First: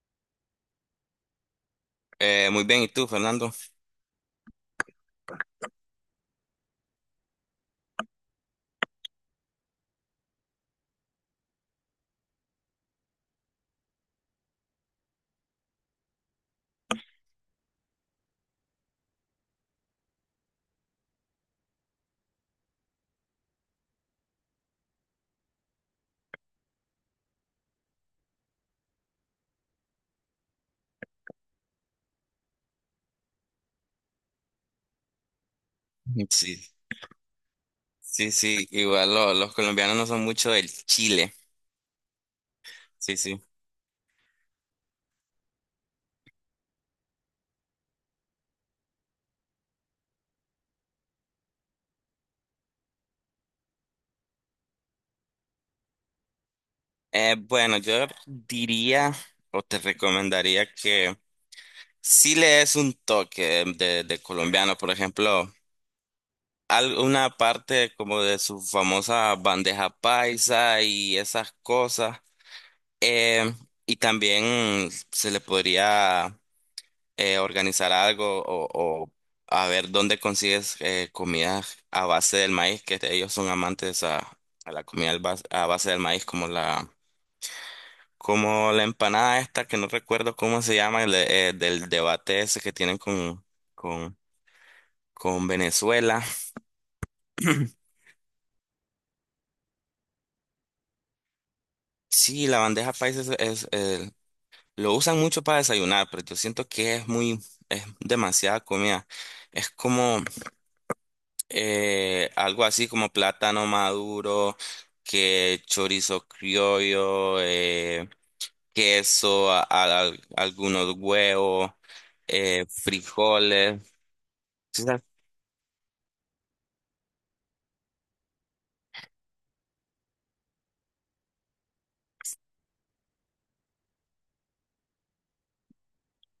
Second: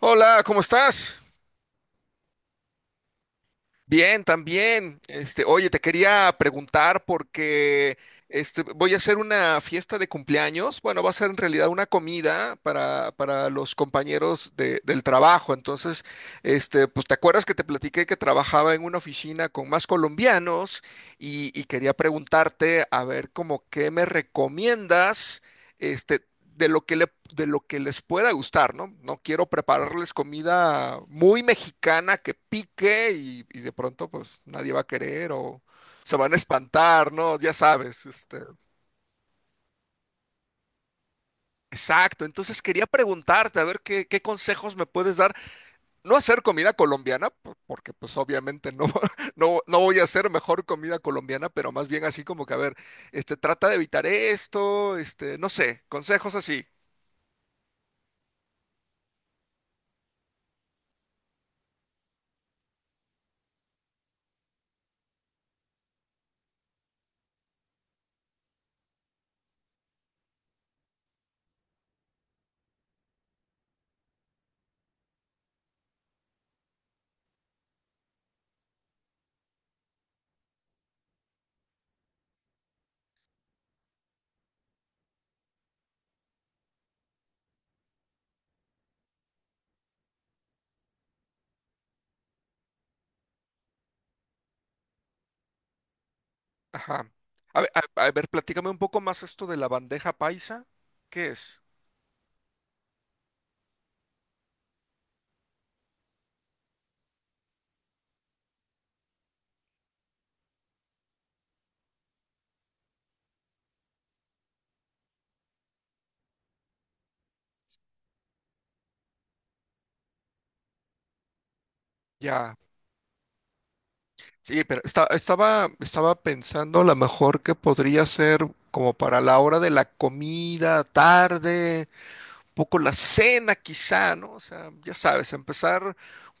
Hola, ¿cómo estás? Muy bien, ¿y tú, Fernando? Bien, también. Oye, te quería preguntar porque voy a hacer una fiesta de cumpleaños. Bueno, va a ser en realidad una comida para los compañeros del trabajo. Entonces, pues te acuerdas que te platiqué que trabajaba en una oficina con más colombianos y quería preguntarte a ver como qué me recomiendas de lo de lo que les pueda gustar, ¿no? No quiero prepararles comida muy mexicana que pique y de pronto pues nadie va a querer o se van a Sí, espantar, ¿no? Ya sabes, sí, este. sí, igual los colombianos no son mucho del Chile. Exacto, entonces quería Sí, sí. preguntarte a ver qué consejos me puedes dar. No hacer comida colombiana, porque pues obviamente no, no voy a hacer mejor comida colombiana, pero más bien así como que a ver, trata de evitar esto, no sé, consejos así. Bueno, yo diría o te recomendaría que sí le des un toque de colombiano, por ejemplo, alguna parte como de su famosa bandeja paisa y esas cosas. Eh, y también se le podría organizar algo o a ver dónde consigues comida a base del maíz, que ellos son amantes a la comida a base del maíz, como la empanada esta, que no recuerdo cómo se llama, del debate ese que tienen con, con Venezuela. Ajá. A ver, a ver, platícame un poco más esto de la bandeja paisa. ¿Qué es? Sí, la bandeja paisa es lo usan mucho para desayunar, pero yo siento que es muy, es demasiada comida. Es como algo así como plátano maduro, que chorizo criollo, queso, algunos huevos, Ya. Frijoles. Sí, pero Sí. ¿Sabes? Estaba pensando a lo mejor que podría ser como para la hora de la comida, tarde, poco la cena quizá, ¿no? O sea, ya sabes, empezar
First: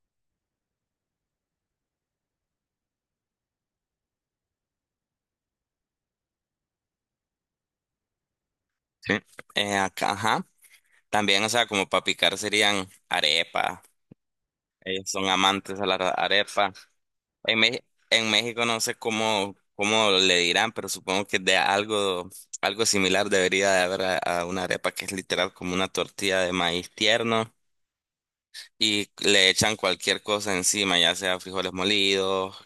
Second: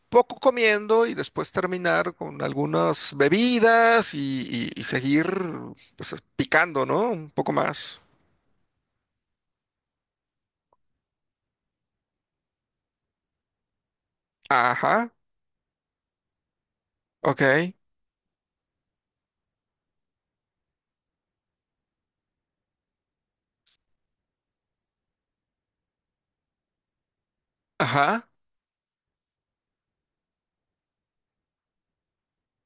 poco comiendo y después terminar con algunas bebidas y seguir pues picando, ¿no? Un poco más. Sí. Acá, ajá. También, o sea, como para picar serían arepa. Ellos Ajá, son amantes a la arepa. En, ok, Mex- en México no sé cómo le dirán, pero supongo que algo similar debería de haber a una arepa que es literal como una tortilla de maíz tierno. ajá, Y le echan cualquier cosa encima, ya sea frijoles molidos,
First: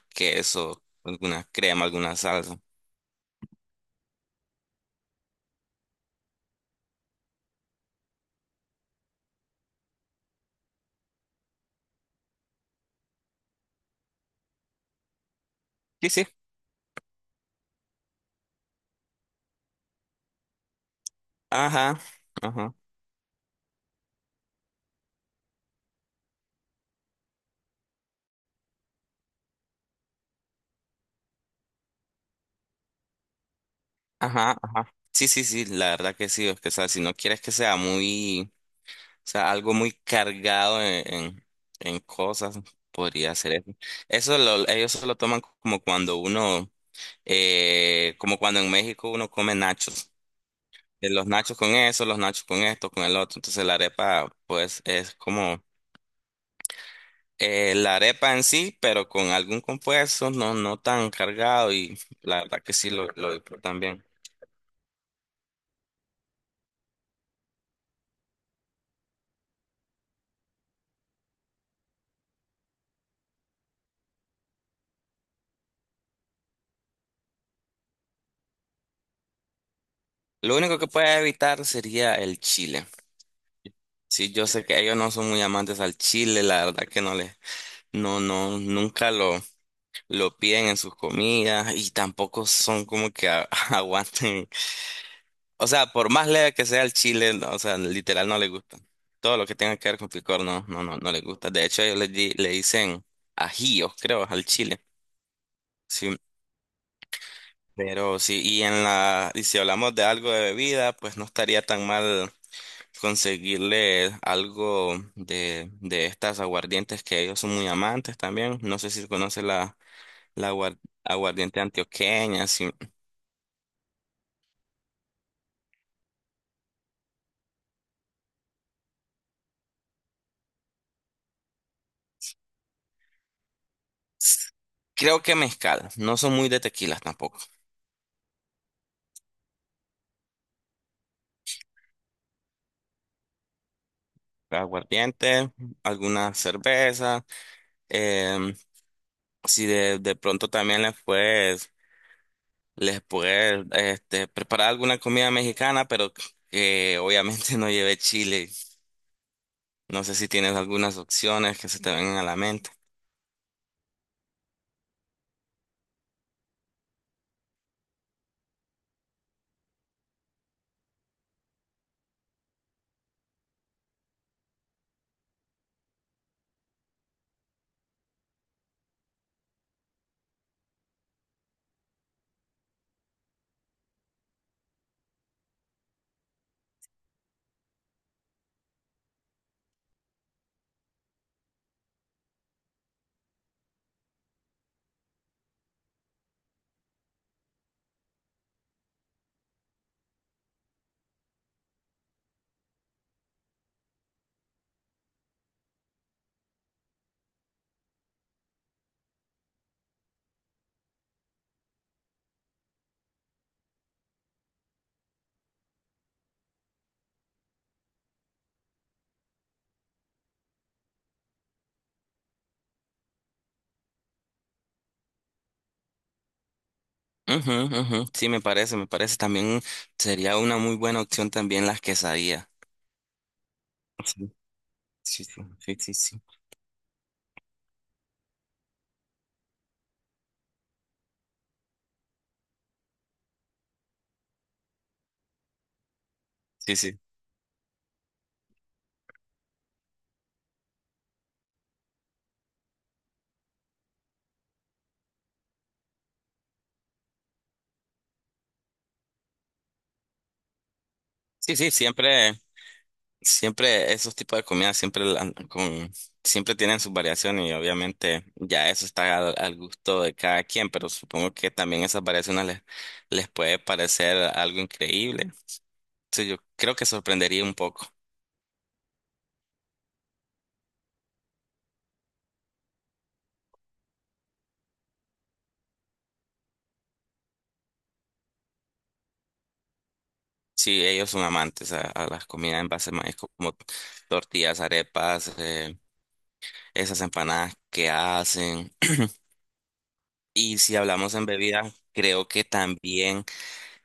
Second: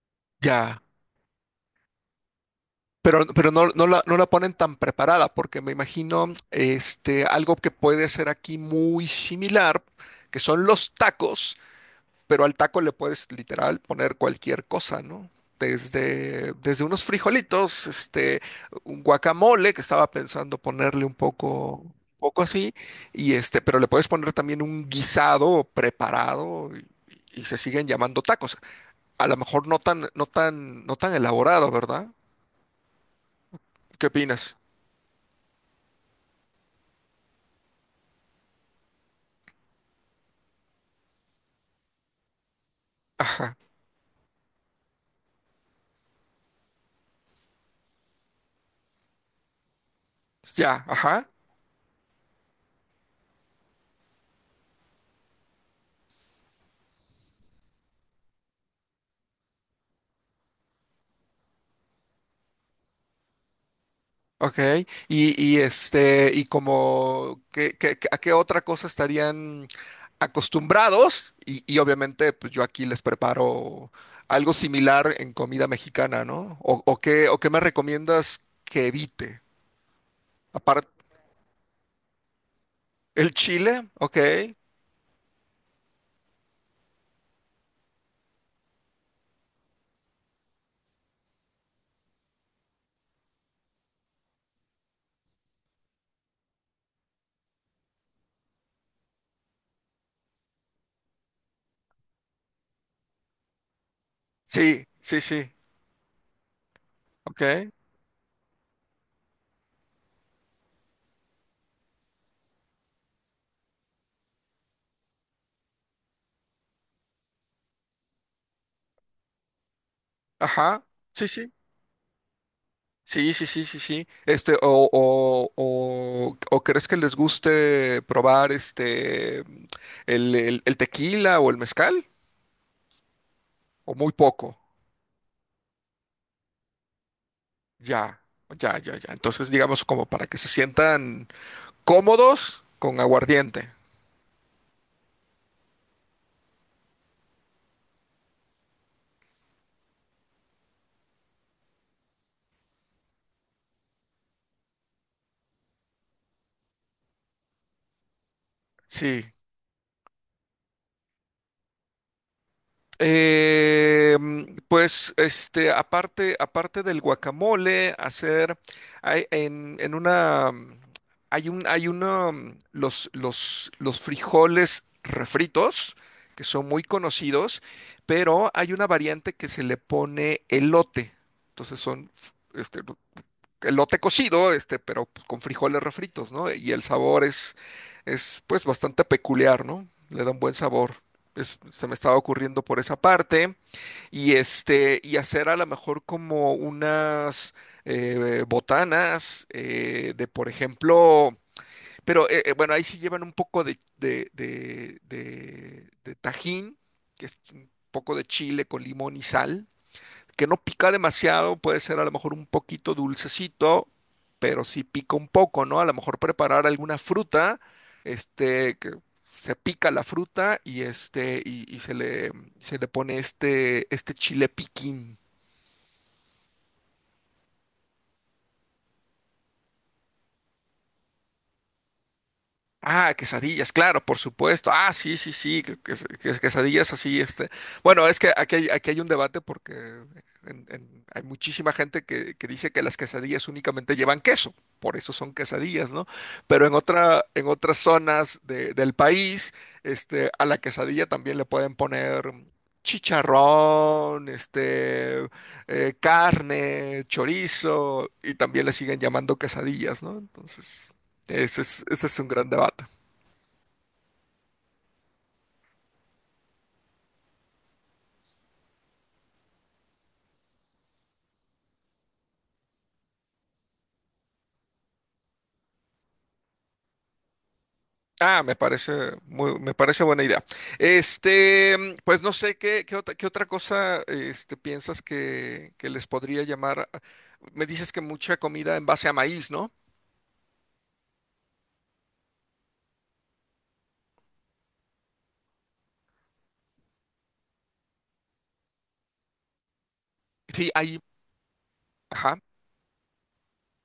ya. queso, alguna crema, alguna salsa. Pero no, no la ponen tan preparada, porque me imagino este, algo que puede ser aquí muy similar, que son los tacos, pero al taco le puedes literal poner cualquier cosa, ¿no? Sí, sí. Desde unos frijolitos, un guacamole, que estaba pensando ponerle un Ajá, poco así, ajá, y pero le puedes poner también un guisado preparado y se siguen llamando tacos. A lo mejor no tan, no tan, no tan elaborado, ¿verdad? ¿Qué ajá, opinas? ajá. Sí, sí, sí, la verdad que sí. Es que, o sea, si no quieres que sea muy, o sea, algo muy cargado en cosas, podría ser eso. Ellos se lo toman como cuando uno, como cuando en México uno come nachos. Ya, ajá, Los nachos con eso, los nachos con esto, con el otro. Entonces la arepa, pues, es como la arepa en sí, pero con algún compuesto, no, no tan cargado, y la verdad que sí lo disfrutan bien. ok. Y y como, ¿a qué otra cosa estarían acostumbrados? Y obviamente, pues yo aquí les preparo algo similar en comida mexicana, ¿no? O qué me recomiendas que evite. Lo único que Aparte, puede evitar sería el chile. el chile, ok. Sí, yo sé que ellos no son muy amantes al chile, la verdad que no no, no, nunca lo piden en sus comidas y tampoco son como que aguanten. O sea, por más leve que sea el chile, no, o sea, literal no les gusta. Todo lo que tenga que ver con picor, no, no, no, no les gusta. De hecho, ellos le dicen ajíos, creo, al chile. Sí, sí, sí, Sí, ok. pero sí, y si hablamos de algo de bebida, pues no estaría tan mal conseguirle algo de estas aguardientes que ellos son muy amantes también. No sé si conoce la Ajá, sí, sí. aguardiente antioqueña, sí. Sí, sí, sí, sí, sí. O crees que les guste probar este el tequila o el mezcal? O muy poco. Creo que mezcal, no son muy de tequilas tampoco. Ya, ya, ya, ya. Entonces, digamos, como para que se sientan cómodos con aguardiente. Aguardiente, alguna cerveza, em, si de pronto también les puedes Les pude este, preparar alguna comida mexicana, pero que obviamente no lleve chile. Sí. No sé si tienes algunas opciones que se te vengan a la mente. Pues, aparte del guacamole, hay, en una, hay un, hay uno los frijoles refritos, que son muy conocidos, pero hay una variante que se le pone elote. Entonces son, este, elote cocido, pero pues, con frijoles refritos, ¿no? Y el sabor es pues bastante peculiar, ¿no? Le da un buen sabor. Se me estaba ocurriendo por esa parte. Y y hacer a lo mejor como unas botanas de, por ejemplo, pero bueno, ahí sí llevan un poco de tajín, que es un poco de chile con limón y sal que no pica demasiado, puede ser a lo mejor un poquito dulcecito, pero sí pica un poco, ¿no? A lo mejor preparar alguna fruta, que se pica la fruta y y se le pone este, este chile piquín. Ujú, ujú. Sí, me parece, me parece. También sería una muy buena opción también las quesadillas. Ah, quesadillas, claro, por Sí, supuesto. Ah, sí, sí, sí, sí, sí, sí, sí. Quesadillas así, este. Bueno, es que aquí hay un debate porque hay muchísima gente que dice que las quesadillas únicamente llevan queso, por eso son quesadillas, ¿no? Pero en Sí, sí, otra, en otras zonas del país, a la quesadilla también le pueden poner chicharrón, carne, chorizo, y también le siguen llamando quesadillas, ¿no? Entonces, sí, sí, sí, ese es un siempre. gran debate. Siempre esos tipos de comidas siempre la- con siempre tienen sus variaciones y obviamente ya eso está al gusto de cada quien, pero supongo que también esas variaciones les puede parecer algo increíble. Sí, yo creo que sorprendería un poco Ah, me parece muy, me parece buena idea. Pues no sé qué otra cosa este, piensas que les podría llamar. Me dices que mucha comida en base a maíz, ¿no? si ellos son amantes a las comidas en base a maíz como tortillas, arepas, esas empanadas que hacen. Y Sí, si hay, hablamos en bebidas, creo ajá. que también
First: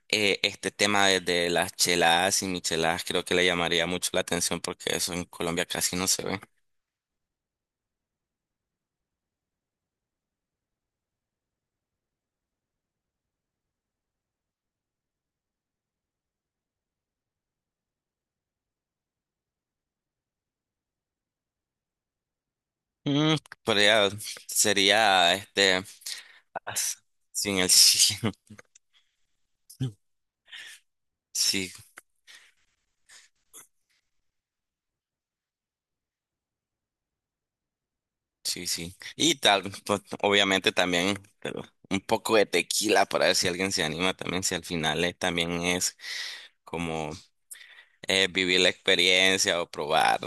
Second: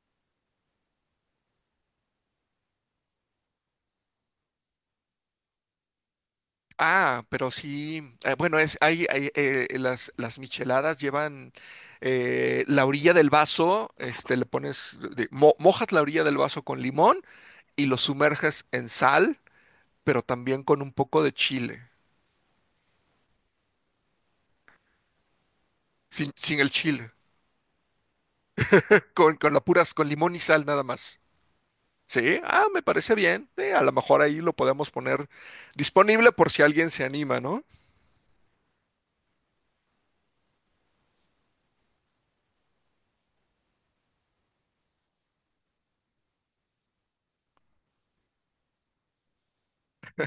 este tema de las cheladas y micheladas creo que le llamaría mucho la atención porque eso en Colombia casi no se ve. Ah, pero sí, bueno, es, hay, las micheladas llevan la orilla del vaso, le pones, mojas la orilla del vaso con limón y lo sumerges en sal, pero también con un poco de chile, Mm, podría- sería este sin el as- chile. sin el chile. Con la puras, con limón y sal nada más. Sí, Sí, ah, me parece bien. A lo mejor ahí lo podemos poner disponible por si alguien se anima, ¿no? sí, sí. Y tal, pues, obviamente también pero un poco de tequila para ver si alguien se anima también, si al final también es como vivir la experiencia o probar.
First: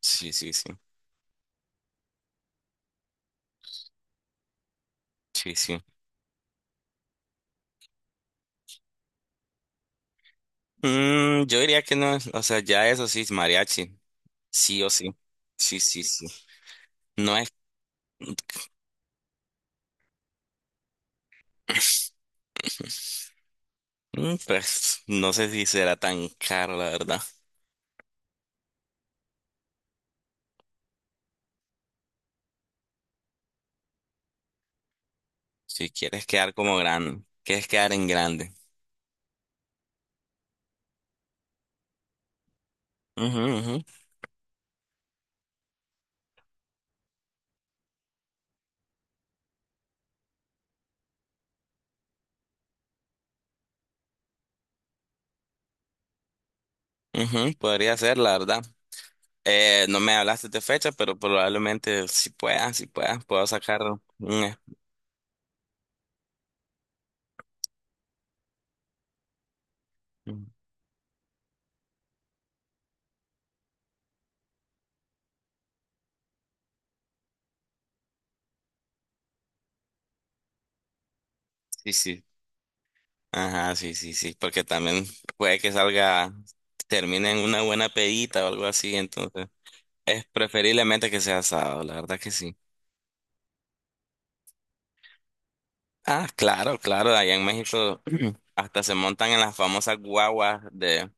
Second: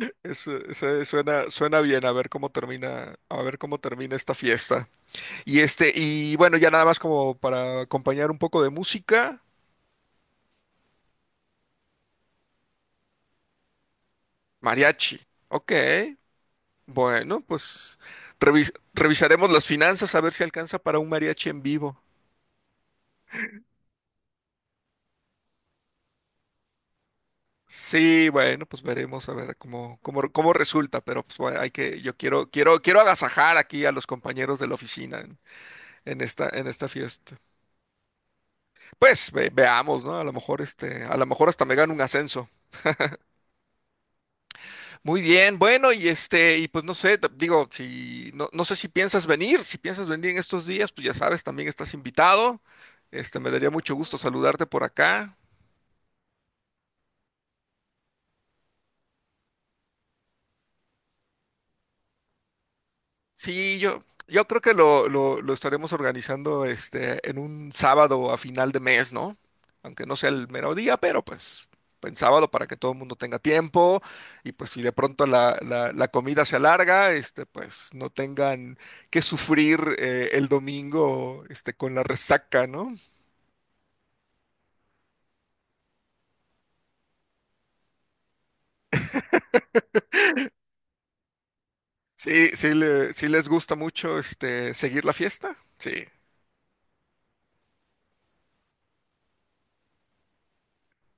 Sí, sí, Eso, sí, eso suena, suena bien, a ver cómo termina, a ver cómo termina esta fiesta. sí, Y sí. Y bueno, ya nada más como para acompañar un poco de música, Mm, yo diría que no, o sea, ya eso sí es mariachi. Sí o sí. mariachi. Ok, Sí, sí, sí. No bueno, es, pues revisaremos las finanzas a ver si alcanza para un mariachi en vivo. mm, pues, no sé si será tan caro, la verdad. Sí, bueno, pues veremos a ver cómo, cómo, cómo resulta, pero pues bueno, hay que, yo quiero, quiero, quiero agasajar aquí a los compañeros de la oficina Si quieres quedar en como esta grande, fiesta. quieres quedar en grande. Pues veamos, ¿no? A lo mejor a lo mejor hasta me gano un ascenso. Ujú, Muy bien, bueno, y y pues no sé, digo, si no, no sé si piensas venir, si piensas venir en estos días, pues ya sabes, también estás invitado. Me daría mucho gusto saludarte por acá. ujú, ujú, podría ser, la verdad. No me hablaste de fecha, pero probablemente si puedas, puedo Sí, sacar yo, un... yo es- creo que lo estaremos organizando en un sábado a final de mes, ¿no? Aunque no sea mm, el mero día, pero pues en sábado para que todo el mundo tenga tiempo y pues si de pronto la comida se alarga, pues no tengan que sufrir el domingo este, sí, con la sí. resaca, ¿no? Ajá, sí, sí, sí, porque también puede que salga, termine en una buena pedita o algo así, entonces es preferiblemente que sea sábado, la verdad que Sí, sí. sí, sí les gusta mucho este, seguir la fiesta. Sí, Ah, claro, claro, allá en México hasta se montan en las famosas guaguas de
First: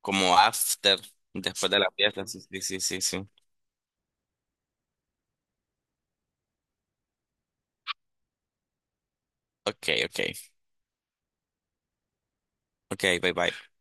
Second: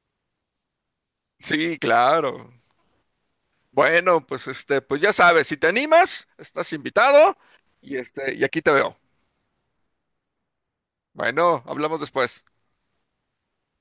como after, después sí, de la fiesta. Sí, claro. sí, sí, sí. Sí. Bueno, pues pues ya sabes, si te animas, estás invitado y y aquí te veo. Ok, ok. Bueno, hablamos después. Ok, bye bye.